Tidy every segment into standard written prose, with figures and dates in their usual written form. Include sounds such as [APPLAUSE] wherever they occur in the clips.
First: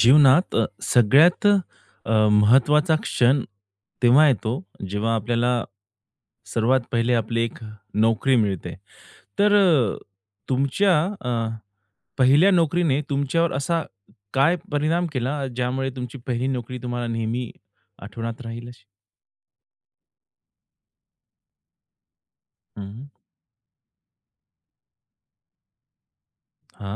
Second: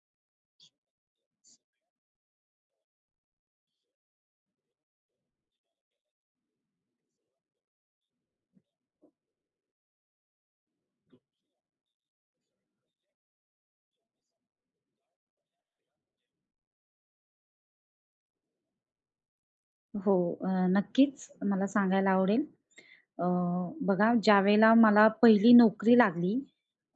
जीवनात सगळ्यात महत्त्वाचा क्षण तेव्हा येतो, जेव्हा आपल्याला सर्वात पहिले आपली एक नोकरी मिळते. तर तुमच्या अ, पहिल्या नोकरीने तुमच्यावर असा काय परिणाम केला, ज्यामुळे तुमची पहिली नोकरी तुम्हाला नेहमी आठवणात राहील अशी? हो. अ, नक्कीच मला सांगायला आवडेल. हं, हं. अ, बघा ज्यावेळेला मला पहिली नोकरी लागली,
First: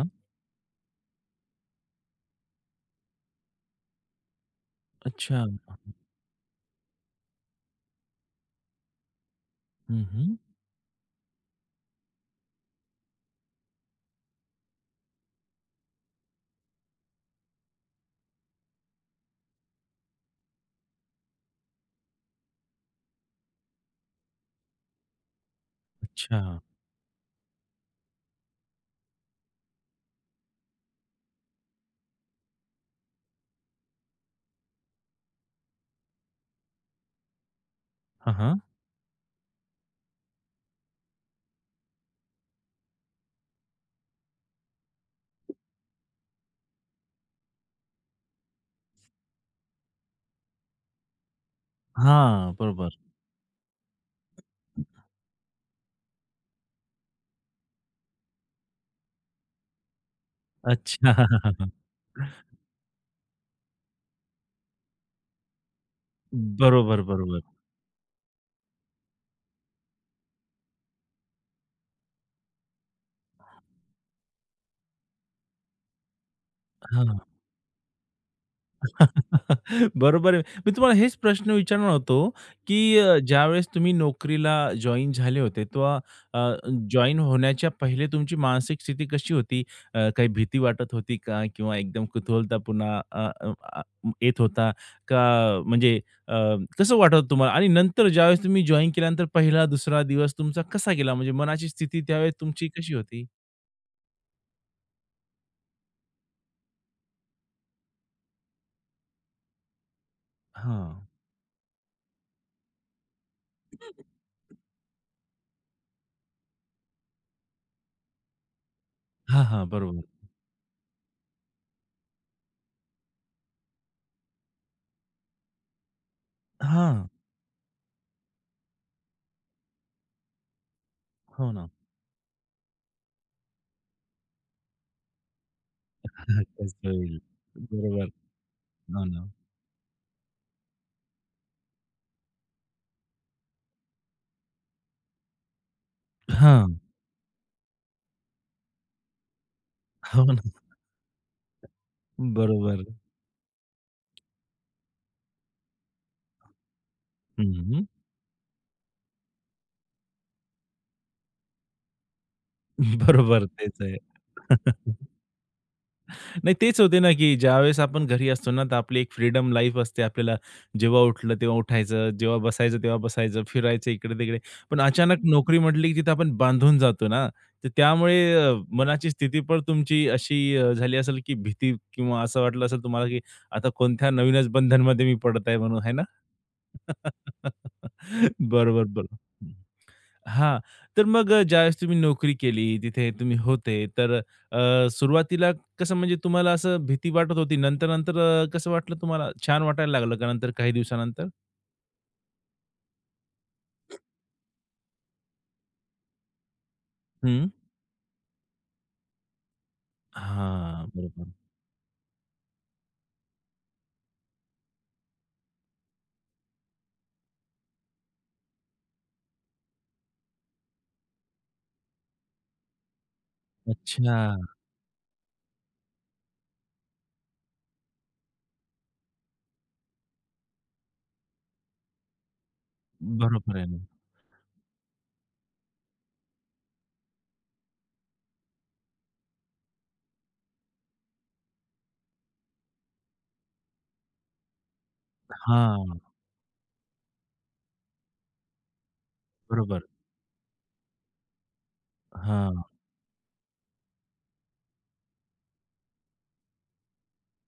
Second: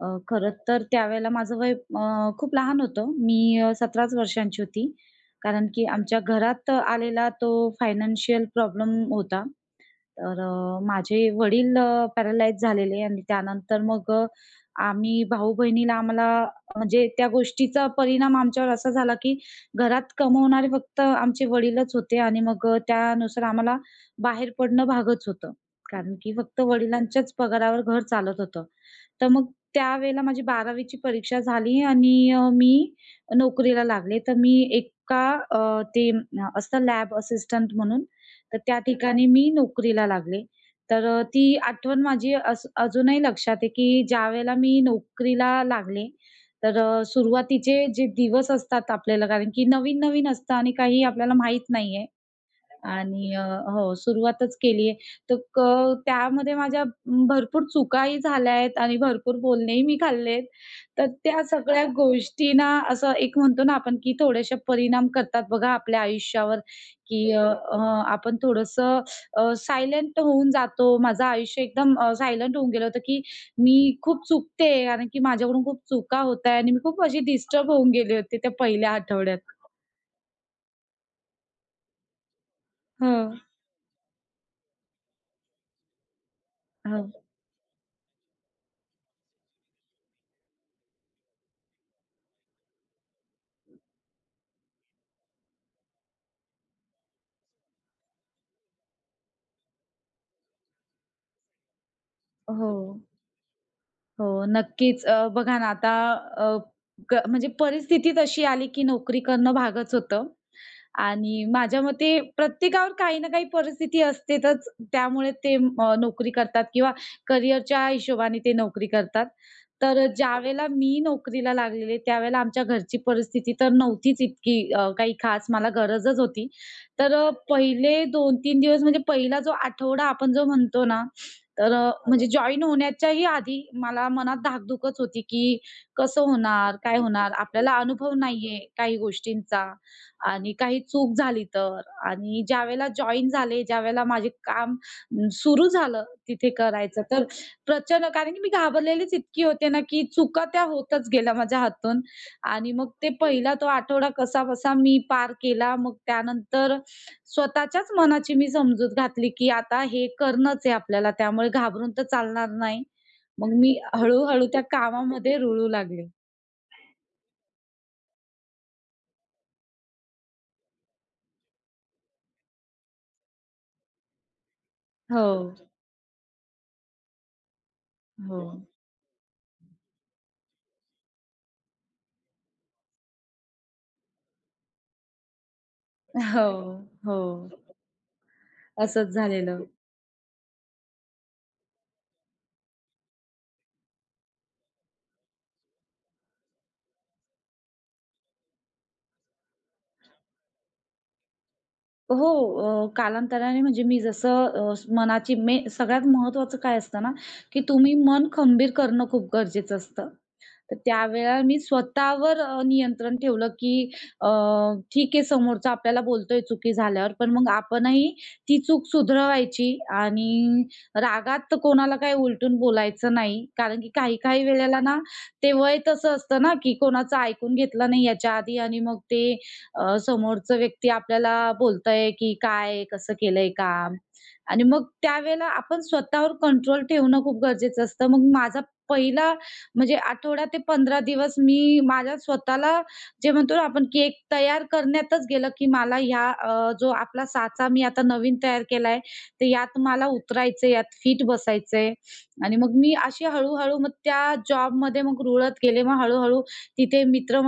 खरं तर त्यावेळेला माझं वय खूप लहान होतं. मी 17च वर्षांची होती. अच्छा. कारण की आमच्या घरात आलेला तो फायनान्शियल प्रॉब्लेम होता. हं, तर माझे वडील पॅरालाईज झालेले आणि त्यानंतर मग आम्ही भाऊ-बहिणीला आम्हाला म्हणजे त्या गोष्टीचा परिणाम आमच्यावर असा झाला, की घरात कमवणारे फक्त आमचे वडीलच होते आणि मग त्यानुसार आम्हाला बाहेर पडणं भागच होतं. कारण की अच्छा. फक्त वडिलांच्याच पगारावर घर चालत होतं. तर मग त्यावेळेला माझी 12वी ची परीक्षा झाली आणि मी नोकरीला लागले. तर मी एका अ, ते असतं लॅब असिस्टंट म्हणून, हां, तर हां. त्या अच्छा ठिकाणी मी नोकरीला लागले. तर ती आठवण माझी अस अजूनही लक्षात आहे, की ज्यावेळेला मी नोकरीला लागले, तर सुरुवातीचे जे दिवस असतात आपल्याला कारण की नवीन-नवीन असतं आणि काही आपल्याला माहीत नाहीये. हां, बरोबर. आणि हो, सुरुवातच केलीये. तर त्यामध्ये माझ्या भरपूर चुकाही झाल्या आहेत आणि भरपूर बोलणेही मी खाल्ले. तर अच्छा. त्या सगळ्या [LAUGHS] गोष्टींना असं एक म्हणतो ना आपण, की थोडेसे परिणाम करतात बघा आपल्या आयुष्यावर, बरोबर, की बरोबर. अ, अ, आपण थोडंसं सायलेंट होऊन जातो. माझं आयुष्य एकदम सायलेंट होऊन गेलं होतं, की मी खूप चुकते कारण की माझ्याकडून खूप चुका होत आहे आणि मी खूप अशी डिस्टर्ब होऊन गेले होते त्या पहिल्या आठवड्यात. [LAUGHS] बरोबर आहे. मी तुम्हाला हेच प्रश्न विचारणार होतो, की हं. ज्यावेळेस तुम्ही नोकरीला जॉइन झाले होते तेव्हा अ, हो. जॉइन होण्याच्या पहिले तुमची मानसिक स्थिती कशी होती? काही भीती वाटत होती का? किंवा एकदम कुतूहलता पुन्हा अ, अ, आ, येत होता का? म्हणजे अ, कसं वाटत होतं तुम्हाला? आणि नंतर ज्यावेळेस तुम्ही जॉइन केल्यानंतर पहिला, दुसरा दिवस तुमचा कसा गेला? म्हणजे मनाची स्थिती त्यावेळेस तुमची हो. कशी होती? हो, नक्कीच. बघा ना आता, म्हणजे परिस्थिती तशी आली की नोकरी करणं भागच होतं. हां. आणि माझ्या मते प्रत्येकावर काही ना काही परिस्थिती असतेतच. त्यामुळे ते नोकरी करतात किंवा करियरच्या हिशोबाने ते नोकरी करतात. हां, हां. तर बरोबर. बरोबर. ज्यावेळेला मी नोकरीला लागलेले, त्यावेळेला आमच्या घरची परिस्थिती तर नव्हतीच इतकी, काही खास मला गरजच होती. हां. तर पहिले 2-3 दिवस म्हणजे पहिला जो आठवडा आपण जो म्हणतो ना, हो ना. तर म्हणजे बरोबर होण्याच्याही आधी मला मनात धाकधुकच होती, की कसं [LAUGHS] होणार? कसं काय होईल? होणार? आपल्याला बरोबर. अनुभव नाहीये काही हो ना. गोष्टींचा. आणि काही चूक झाली तर आणि ज्यावेळेला जॉइन झाले, ज्यावेळेला माझे काम सुरू झालं तिथे हां. करायचं, तर प्रचंड कारण की मी घाबरलेलीच इतकी होते ना, की हो ना. चुका त्या होतच गेल्या माझ्या हातून आणि बरोबर. मग ते पहिला तो आठवडा कसाबसा मी पार केला. मग त्यानंतर हं. स्वतःच्याच मनाची मी समजूत घातली, की आता हे करणंच आहे आपल्याला, त्यामुळे घाबरून तर चालणार नाही. बरोबर मग मी तेच आहे. हळू त्या [LAUGHS] कामामध्ये रुळू लागले. नाही तेच होते ना, की ज्यावेळेस आपण घरी असतो ना, तर आपली एक फ्रीडम लाईफ असते. आपल्याला जेव्हा उठलं तेव्हा उठायचं, जेव्हा बसायचं तेव्हा बसायचं, फिरायचं इकडे-तिकडे. पण अचानक हो, नोकरी म्हटली, की तिथे आपण बांधून जातो ना, तर त्यामुळे हो. मनाची स्थिती पण तुमची अशी झाली असेल, की भीती किंवा असं वाटलं असेल तुम्हाला, की आता कोणत्या नवीनच बंधनमध्ये मी पडत आहे म्हणून, आहे ना? हो, हो. [LAUGHS] बरोबर, असंच बरोबर. झालेलं. हां. तर मग ज्यावेळेस तुम्ही नोकरी केली, तिथे तुम्ही होते, तर सुरुवातीला कसं म्हणजे तुम्हाला असं भीती वाटत होती. नंतर-नंतर कसं वाटलं तुम्हाला? छान वाटायला लागलं का नंतर काही दिवसानंतर? हो, कालांतराने म्हणजे मी जसं, मनाची मे सगळ्यात महत्त्वाचं काय असतं ना, हं. की तुम्ही मन खंबीर करणं खूप गरजेचं असतं. तर हां, बरोबर. त्यावेळेला मी स्वतःवर नियंत्रण ठेवलं, की अ, ठीक आहे समोरचा आपल्याला बोलतोय चुकी झाल्यावर, पण मग आपणही ती चूक सुधरवायची आणि रागात तर कोणाला काही उलटून बोलायचं नाही. कारण की काही-काही अच्छा. वेळेला ना, ते वय तसं असतं ना, की कोणाचं ऐकून घेतलं नाही याच्या आधी आणि मग ते समोरचं व्यक्ती आपल्याला बोलतंय, की "काय, कसं केलंय बरोबर आहे ना. काम?" आणि मग त्यावेळेला आपण स्वतःवर कंट्रोल ठेवणं खूप गरजेचं असतं. मग माझा पहिला म्हणजे आठवडा ते 15 दिवस मी माझ्या स्वतःला जे म्हणतो ना आपण केक तयार करण्यातच गेलं, की मला हां, ह्या जो आपला साचा मी आता नवीन तयार केलाय, तर यात बरोबर. मला उतरायचंय, यात फिट बसायचंय. आणि हां. मग मी अशी हळू-हळू मग त्या जॉबमध्ये मग रुळत गेले. मग हळू-हळू तिथे मित्र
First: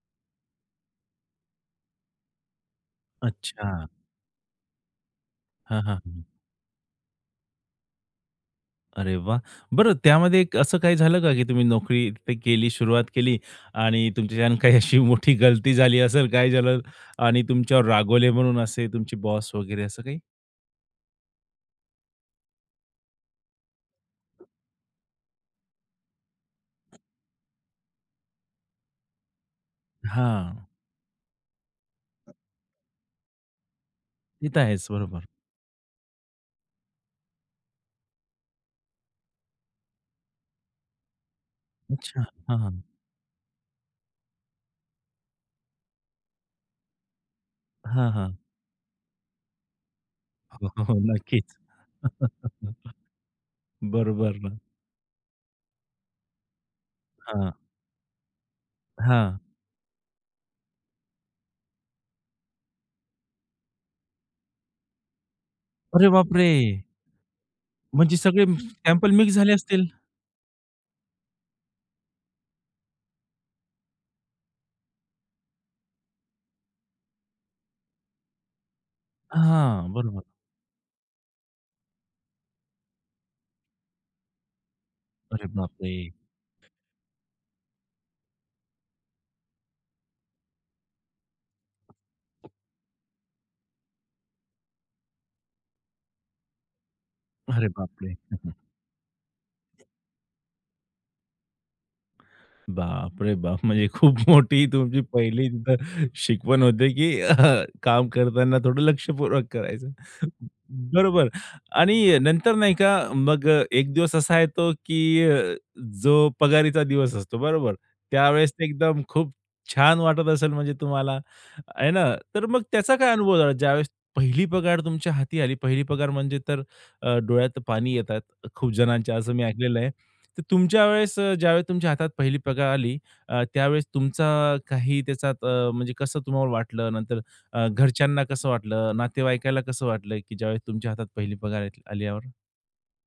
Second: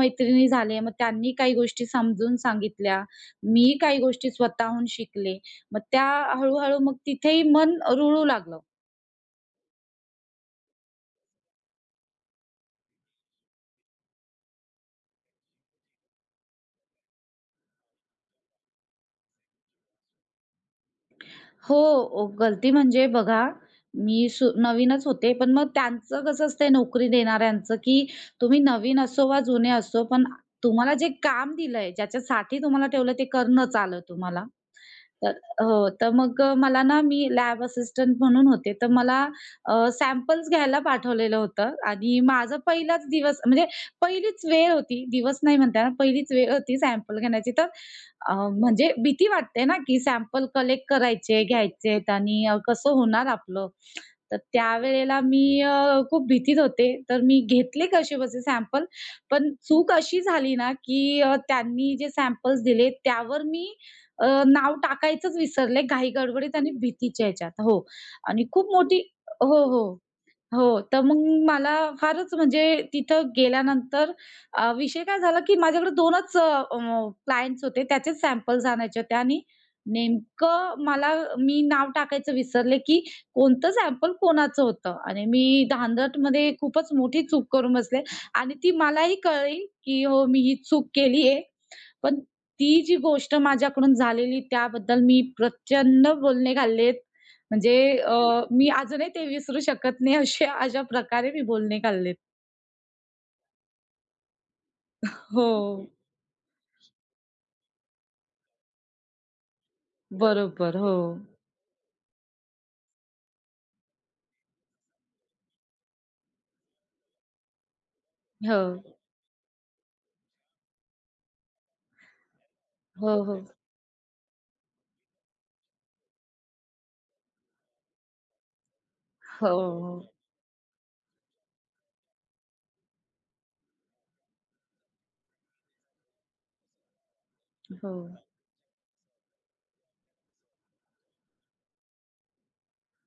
झाले. मग त्यांनी काही गोष्टी समजून सांगितल्या. अच्छा. मी काही गोष्टी स्वतःहून शिकले. मग हां, त्या हां. हळू मग तिथेही मन रुळू लागलं. अरे वाह! बरं त्यामध्ये एक असं काही झालं का, की तुम्ही नोकरी ते केली, सुरुवात केली आणि तुमच्याच्यानं काही अशी मोठी गलती झाली असेल, काय झालं आणि तुमच्यावर रागवले म्हणून असे तुमचे बॉस वगैरे असं काही? हो, गलती म्हणजे बघा, मी नवीनच होते. पण मग त्यांचं कसं असतंय नोकरी देणाऱ्यांचं, की तुम्ही नवीन असो वा जुने असो, पण हां, तुम्हाला जे काम दिलंय, ज्याच्यासाठी तुम्हाला ठेवलं ते करणंच आलं तुम्हाला. ते तर आहेच. बरोबर. तर हो, तर मग मला ना मी लॅब असिस्टंट म्हणून होते. तर मला सॅम्पल्स घ्यायला पाठवलेलं होतं आणि अच्छा. माझा हां, हां. पहिलाच दिवस म्हणजे पहिलीच वेळ होती. दिवस नाही म्हणता येणार, पहिलीच वेळ होती सॅम्पल घेण्याची. तर हां, अ, हां. म्हणजे भीती वाटते ना, की सॅम्पल हो, हो, कलेक्ट हो. करायचे, नक्कीच. घ्यायचेत आणि कसं [LAUGHS] होणार आपलं? तर बरोबर ना. त्यावेळेला मी खूप भीतीत होते. तर मी हां, घेतले कसेबसे सॅम्पल. हां. पण चूक अशी झाली ना, की त्यांनी जे सॅम्पल्स दिले त्यावर मी नाव टाकायचंच विसरले अरे घाई बापरे! गडबडीत आणि भीतीच्या ह्याच्यात. हो. म्हणजे आणि सगळे खूप मोठी सॅम्पल मिक्स झाले हो, हो. असतील? हो. तर मग मला फारच म्हणजे तिथं गेल्यानंतर विषय काय झाला, की माझ्याकडे 2च क्लायंट्स होते. त्याचेच सॅम्पल्स आणायचे होते आणि हां, बरोबर. नेमकं मला मी नाव टाकायचं विसरले, की कोणतं सॅम्पल कोणाचं होतं आणि अरे मी बापरे! धांदलमध्ये खूपच मोठी चूक करून बसले आणि ती मलाही कळली, की हो मी ही चूक केली आहे. पण ती जी गोष्ट माझ्याकडून झालेली त्याबद्दल मी प्रचंड बोलणे खाल्लेत. अरे म्हणजे बापरे! मी अजूनही ते विसरू शकत नाही असे अशा प्रकारे मी बोलणे काढलेत. बापरे बाप! म्हणजे खूप मोठी तुमची पहिली हो. तिथं शिकवण होते, की काम करताना थोडं लक्षपूर्वक करायचं. बरोबर. हो. बरोबर आणि नंतर नाही का मग एक दिवस असा येतो, की जो पगारीचा दिवस असतो, बरोबर? त्यावेळेस तर हो. एकदम खूप छान वाटत असेल म्हणजे तुम्हाला, आहे ना? तर मग त्याचा काय हो, अनुभव हो. झाला? ज्यावेळेस पहिली पगार तुमच्या हाती आली, पहिली पगार म्हणजे तर डोळ्यात पाणी येतात खूप जणांच्या असं मी हो, ऐकलेलं आहे. हो. तर तुमच्या वेळेस ज्यावेळेस तुमच्या हातात पहिली पगार आली त्यावेळेस तुमचा काही त्याच्यात म्हणजे कसं तुम्हाला वाटलं? नंतर हो. घरच्यांना कसं वाटलं? नातेवाईकाला कसं वाटलं, की ज्यावेळेस तुमच्या हातात पहिली पगार आली आल्यावर?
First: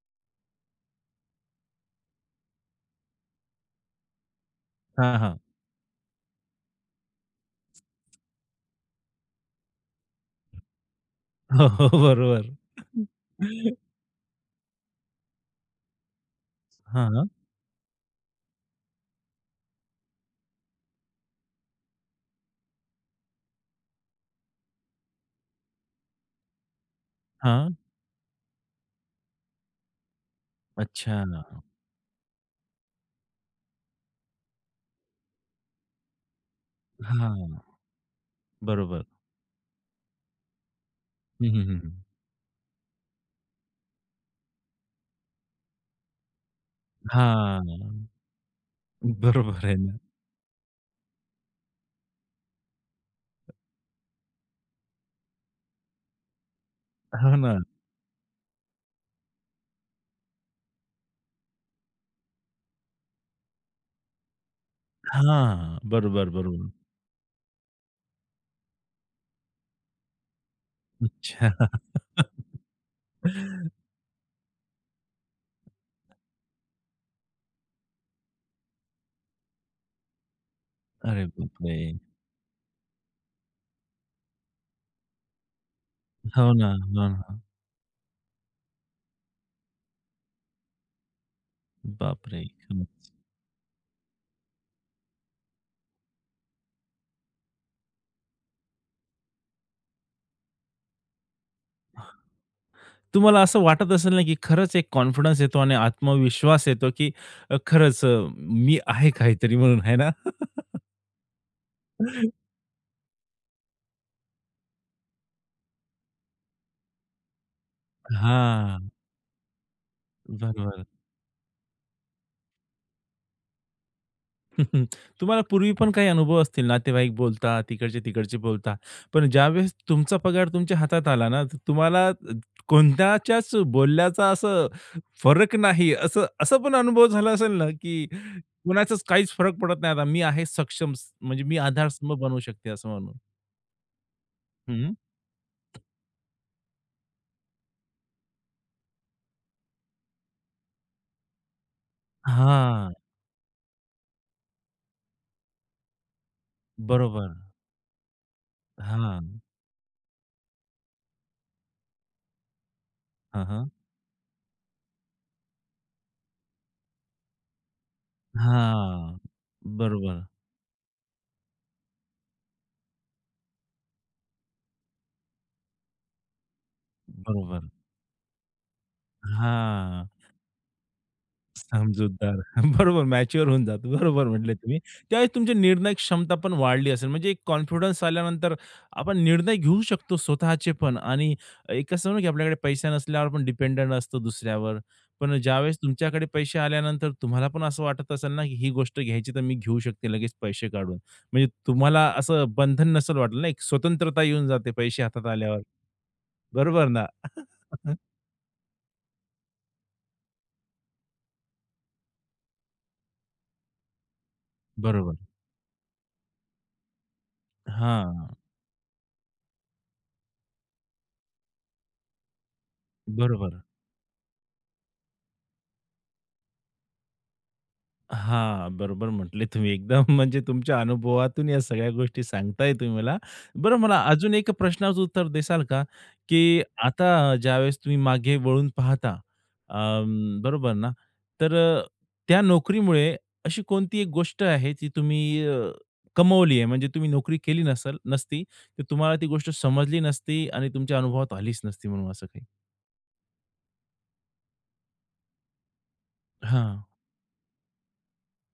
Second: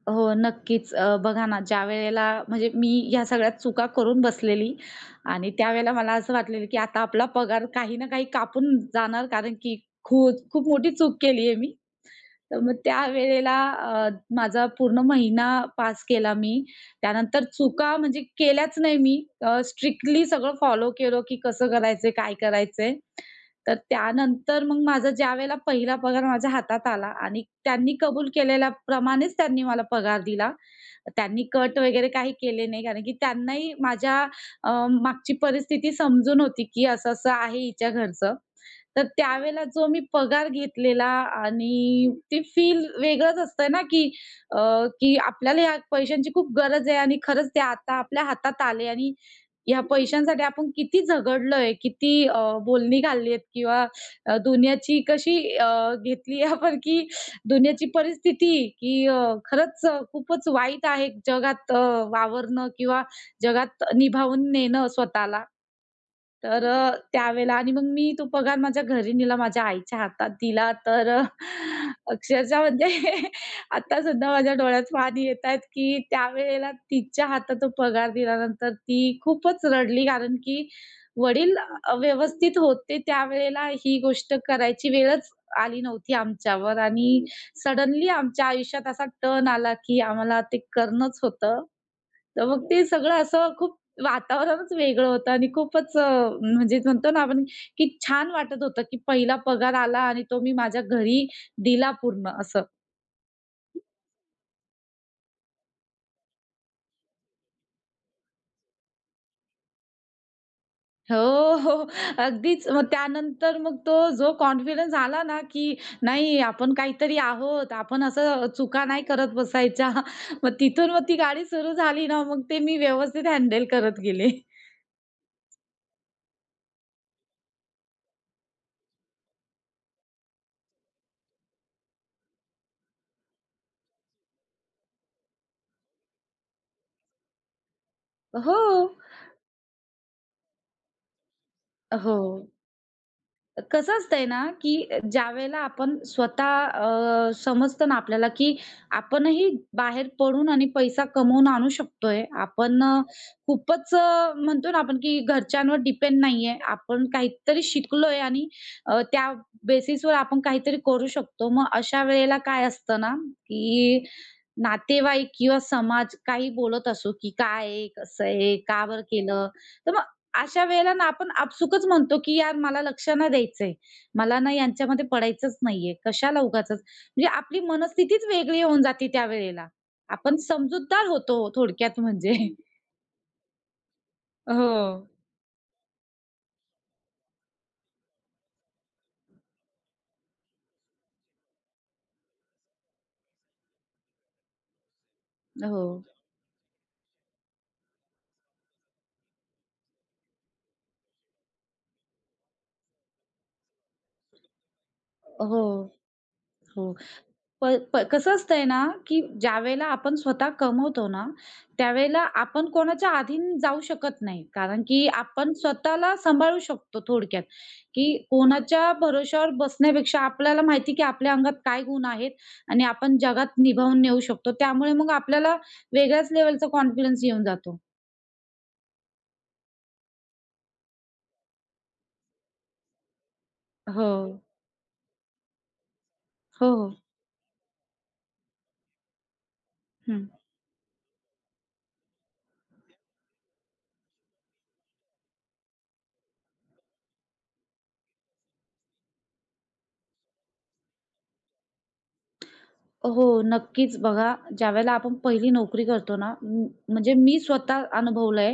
हो, नक्कीच. बघा ना, ज्यावेळेला म्हणजे मी ह्या सगळ्या चुका करून बसलेली हां, हां. आणि त्यावेळेला मला असं वाटलेलं, की आता आपला पगार काही ना काही कापून जाणार कारण की खूप खूप मोठी चूक केली आहे हो, मी. हो. बरोबर. तर मग त्यावेळेला माझा पूर्ण महिना पास केला मी. हां, हां. त्यानंतर चुका म्हणजे केल्याच नाही मी. स्ट्रिक्टली सगळं फॉलो केलं, की कसं करायचंय, काय करायचंय. तर त्यानंतर मग माझा ज्यावेळेला पहिला पगार माझ्या हातात आला आणि त्यांनी कबूल केलेल्याप्रमाणेच त्यांनी मला पगार दिला. अच्छा. त्यांनी कट वगैरे काही केले नाही कारण की त्यांनाही माझ्या अ, मागची परिस्थिती समजून होती, की असं-असं आहे हां. हिच्या घरचं. तर बरोबर. त्यावेळेला जो मी पगार घेतलेला हं, हं, हं. आणि ते फील वेगळंच असतं ना, की की आपल्याला या पैशांची खूप गरज आहे आणि खरंच ते हां. आता आपल्या हातात आले आणि बरोबर आहे या ना. पैशांसाठी आपण किती झगडलोय, किती बोलणी घालली आहेत किंवा दुनियाची कशी घेतली आपण की हो ना. दुनियाची परिस्थिती की खरंच खूपच वाईट आहे जगात वावरणं किंवा जगात निभावून नेणं स्वतःला. हां. बरोबर, तर बरोबर. त्यावेळेला आणि मग मी तो पगार माझ्या घरी नेला, माझ्या आईच्या हातात दिला. तर अच्छा. अक्षरशः म्हणजे [LAUGHS] [LAUGHS] आता सुद्धा माझ्या डोळ्यात पाणी येतायत, की त्यावेळेला तिच्या हातात तो पगार दिल्यानंतर ती खूपच रडली. कारण की अरे वडील बापरे! व्यवस्थित होते त्यावेळेला ही गोष्ट करायची वेळच आली नव्हती हो ना. आमच्यावर आणि हो ना. सडनली आमच्या आयुष्यात असा टर्न आला, की आम्हाला ते करणंच होतं. बापरे! तर मग ते खरंच. सगळं असं खूप वातावरणच वेगळं होतं आणि खूपच म्हणजे म्हणतो ना आपण की छान वाटत होतं, की पहिला पगार आला आणि तो मी माझ्या घरी दिला पूर्ण असं. तुम्हाला असं वाटत असेल ना, की खरंच एक कॉन्फिडन्स येतो आणि आत्मविश्वास येतो, की खरंच मी आहे काहीतरी म्हणून, आहे ना? हो, हो. [LAUGHS] अगदीच. मग त्यानंतर मग तो जो कॉन्फिडन्स आला ना, की नाही आपण काहीतरी आहोत, आपण असं हां, चुका नाही करत बसायच्या. मग बरोबर. तिथून मग ती गाडी सुरू झाली ना, मग ते मी व्यवस्थित हँडल करत गेले. [LAUGHS] हम्म. तुम्हाला पूर्वी पण काही अनुभव असतील, नातेवाईक बोलतात, तिकडचे-तिकडचे बोलतात. पण ज्यावेळेस तुमचा पगार तुमच्या हातात आला ना, तर तुम्हाला कोणत्याच्याच बोलल्याचा असं फरक नाही, असं असं पण अनुभव झाला असेल ना, की हो. कुणाचाच काहीच फरक पडत नाही आता. मी आहे सक्षम म्हणजे मी आधारस्तंभ हो. बनवू शकते असं म्हणून. कसं असतंय ना, की हं. ज्यावेळेला आपण स्वतः समजतं ना आपल्याला, की आपणही बाहेर पडून आणि पैसा कमवून आणू शकतोय. आपण हां, खूपच म्हणतो ना आपण, की घरच्यांवर डिपेंड नाहीये. आपण बरोबर. काहीतरी शिकलोय आणि हां. त्या बेसिसवर आपण काहीतरी करू शकतो. मग अशा वेळेला काय असतं ना, हां, हां. की नातेवाईक किंवा समाज काही बोलत असो, की "काय आहे? कसं आहे? का बरं हां. केलं?" तर बरोबर, अशा वेळेला ना आपण आपसुकच म्हणतो, की यार मला लक्ष नाही द्यायचंय. मला ना यांच्यामध्ये पडायचंच नाहीये. कशाला उगाचच. म्हणजे आपली बरोबर. मनस्थितीच वेगळी होऊन जाते त्यावेळेला. हां. आपण समजूतदार होतो थोडक्यात म्हणजे. समजूतदार. [LAUGHS] बरोबर मॅच्युअर होऊन जातो. बरोबर म्हटले तुम्ही. हं. त्यावेळेस तुमची निर्णय क्षमता पण वाढली असेल. म्हणजे एक कॉन्फिडन्स आल्यानंतर आपण निर्णय घेऊ शकतो स्वतःचे पण आणि एक असं ना, की आपल्याकडे पैसे नसल्यावर पण डिपेंडंट असतो दुसऱ्यावर. पण ज्यावेळेस हो. तुमच्याकडे पैसे आल्यानंतर तुम्हाला पण असं वाटत असेल ना, की ही गोष्ट घ्यायची तर मी घेऊ शकते लगेच पैसे काढून. म्हणजे तुम्हाला असं बंधन नसेल वाटलं ना, एक स्वतंत्रता येऊन जाते पैसे हातात हो. आल्यावर. हो, बरोबर हो. ना? प [LAUGHS] प कसं असतंय ना, की ज्यावेळेला आपण स्वतः कमवतो ना, त्यावेळेला आपण कोणाच्या अधीन जाऊ शकत नाही. कारण की बरोबर. आपण स्वतःला सांभाळू शकतो थोडक्यात, की हां. कोणाच्या भरोश्यावर बसण्यापेक्षा आपल्याला माहिती की आपल्या अंगात काय गुण आहेत आणि आपण जगात बरोबर. निभावून नेऊ शकतो. त्यामुळे मग आपल्याला वेगळ्याच लेव्हलचा कॉन्फिडन्स येऊन जातो. हां, बरोबर म्हटले तुम्ही एकदम [LAUGHS] म्हणजे तुमच्या अनुभवातून या सगळ्या गोष्टी सांगताय तुम्ही मला. बरं मला हो. अजून एक प्रश्नाचं उत्तर देसाल का? की हो, हो. आता ज्यावेळेस तुम्ही मागे वळून पाहता, हं. अं, बरोबर ना? तर त्या नोकरीमुळे अशी कोणती एक गोष्ट आहे ती तुम्ही कमवली आहे? म्हणजे तुम्ही नोकरी केली नसल नसती, तर तुम्हाला ती गोष्ट समजली नसती आणि तुमच्या अनुभवात आलीच नसती म्हणून असं काही? हो, नक्कीच. बघा, ज्यावेळेला आपण पहिली नोकरी करतो ना, हां. म्हणजे मी स्वतः अनुभवलंय,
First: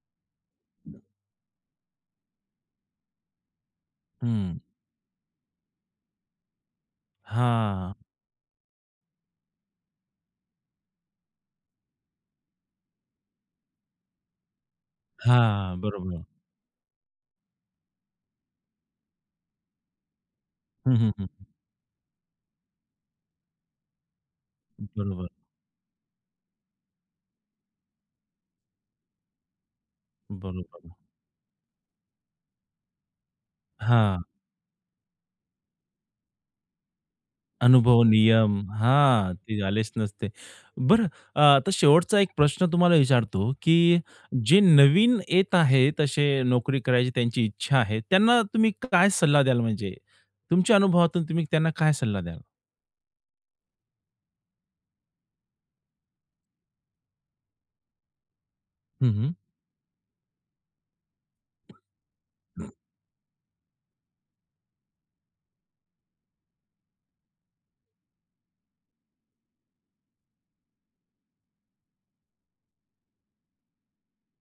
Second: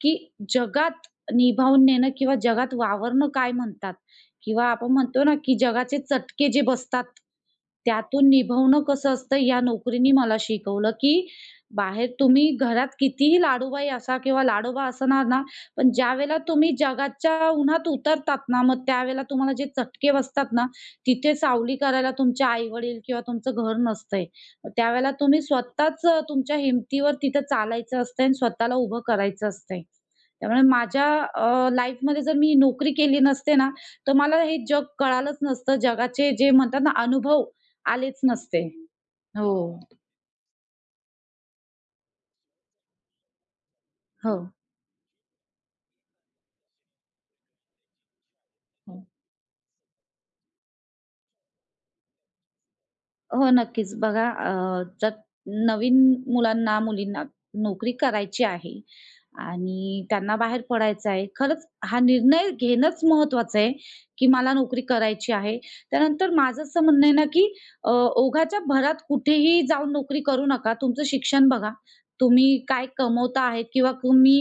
की जगात निभावून नेणं किंवा जगात वावरणं काय म्हणतात हं. किंवा आपण म्हणतो ना, की जगाचे चटके जे बसतात, हां. त्यातून निभवणं कसं असतं, या नोकरीनी मला शिकवलं, की बाहेर तुम्ही घरात कितीही लाडूबाई असा किंवा लाडोबा असणार ना, हां. पण बरोबर. ज्यावेळेला तुम्ही जगाच्या उन्हात उतरतात ना, मग त्यावेळेला तुम्हाला जे चटके बसतात ना, हं, हं, तिथे हं. सावली करायला तुमचे आई-वडील किंवा तुमचं घर नसतंय. त्यावेळेला बरोबर. तुम्ही स्वतःच तुमच्या हिमतीवर तिथं चालायचं असतंय आणि स्वतःला उभं करायचं असतंय. त्यामुळे बरोबर. माझ्या लाईफमध्ये जर मी नोकरी केली नसते ना, तर हां. मला हे जग कळालंच नसतं. जगाचे जे म्हणतात ना, अनुभव अनुभव, आलेच नियम नसते. हां, हो, ते आलेच नसते. बरं आता शेवटचा एक प्रश्न तुम्हाला विचारतो, की हो. जे नवीन येत आहेत, असे नोकरी करायची त्यांची इच्छा आहे, त्यांना तुम्ही हो. काय सल्ला द्याल म्हणजे? तुमच्या अनुभवातून तुम्ही त्यांना काय सल्ला द्याल? हो, नक्कीच. बघा जर नवीन मुलांना, मुलींना नोकरी करायची आहे हं, हं. आणि त्यांना बाहेर पडायचं आहे. खरंच हा निर्णय घेणंच महत्वाचं आहे, की मला नोकरी करायची आहे. त्यानंतर माझं असं म्हणणं आहे ना, की अ, ओघाच्या भरात कुठेही जाऊन नोकरी करू नका. तुमचं शिक्षण बघा. तुम्ही काय कमवता आहेत किंवा तुम्ही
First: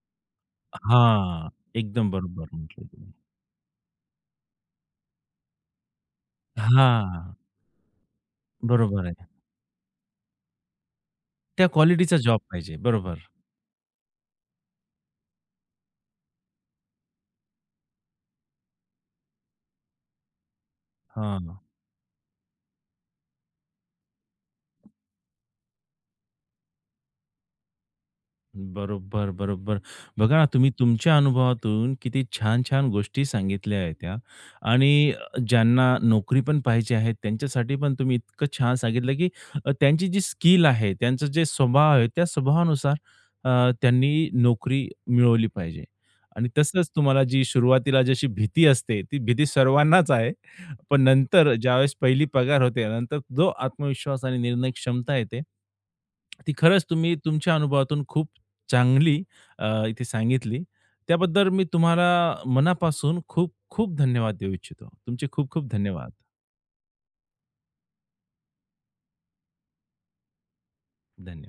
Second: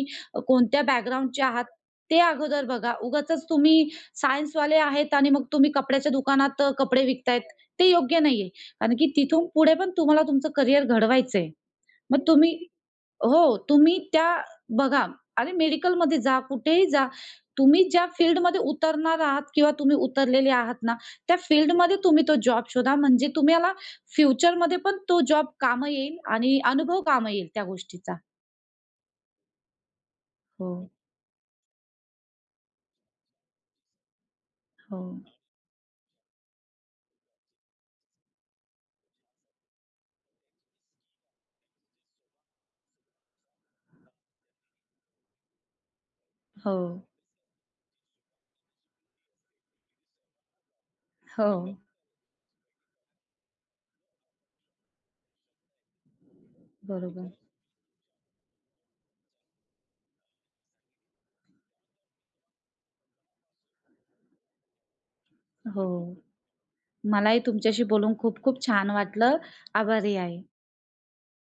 कोणत्या बॅकग्राऊंडचे हां. आहात, एकदम ते बरोबर अगोदर म्हटले बघा. तुम्ही. उगाचच तुम्ही सायन्सवाले आहेत आणि मग तुम्ही कपड्याच्या दुकानात कपडे हां. विकतायत, ते योग्य नाहीये. कारण बरोबर की आहे. तिथून पुढे पण तुम्हाला तुमचं करियर घडवायचंय. त्या क्वालिटीचा मग जॉब तुम्ही पाहिजे. बरोबर. हो, तुम्ही त्या बघा आणि मेडिकलमध्ये जा, कुठेही जा. तुम्ही ज्या फील्डमध्ये उतरणार आहात किंवा तुम्ही उतरलेले आहात ना, त्या हां. फील्डमध्ये तुम्ही तो जॉब शोधा. म्हणजे तुम्हाला फ्युचरमध्ये पण तो जॉब कामं येईल आणि अनुभव कामं येईल त्या गोष्टीचा. बरोबर, बरोबर. बघा ना, तुम्ही हो, तुमच्या अनुभवातून किती छान-छान गोष्टी सांगितल्या आहेत त्या हो, आणि ज्यांना नोकरी पण पाहिजे आहे, त्यांच्यासाठी पण तुम्ही इतकं छान सांगितलं, की त्यांची जी स्किल आहे, त्यांचा जे स्वभाव आहे, त्या स्वभावानुसार त्यांनी नोकरी मिळवली पाहिजे. आणि हो, तसंच तुम्हाला जी सुरुवातीला जशी भीती असते, ती भीती सर्वांनाच आहे. पण हो. नंतर ज्यावेळेस पहिली पगार होते, नंतर जो आत्मविश्वास आणि निर्णय क्षमता येते, ती खरंच तुम्ही बरोबर. तुमच्या अनुभवातून खूप चांगली इथे सांगितली. त्याबद्दल मी तुम्हाला मनापासून खूप खूप धन्यवाद देऊ इच्छितो. तुमचे खूप खूप हो. धन्यवाद. मलाही तुमच्याशी बोलून खूप खूप छान वाटलं. आभारी आहे. धन्यवाद.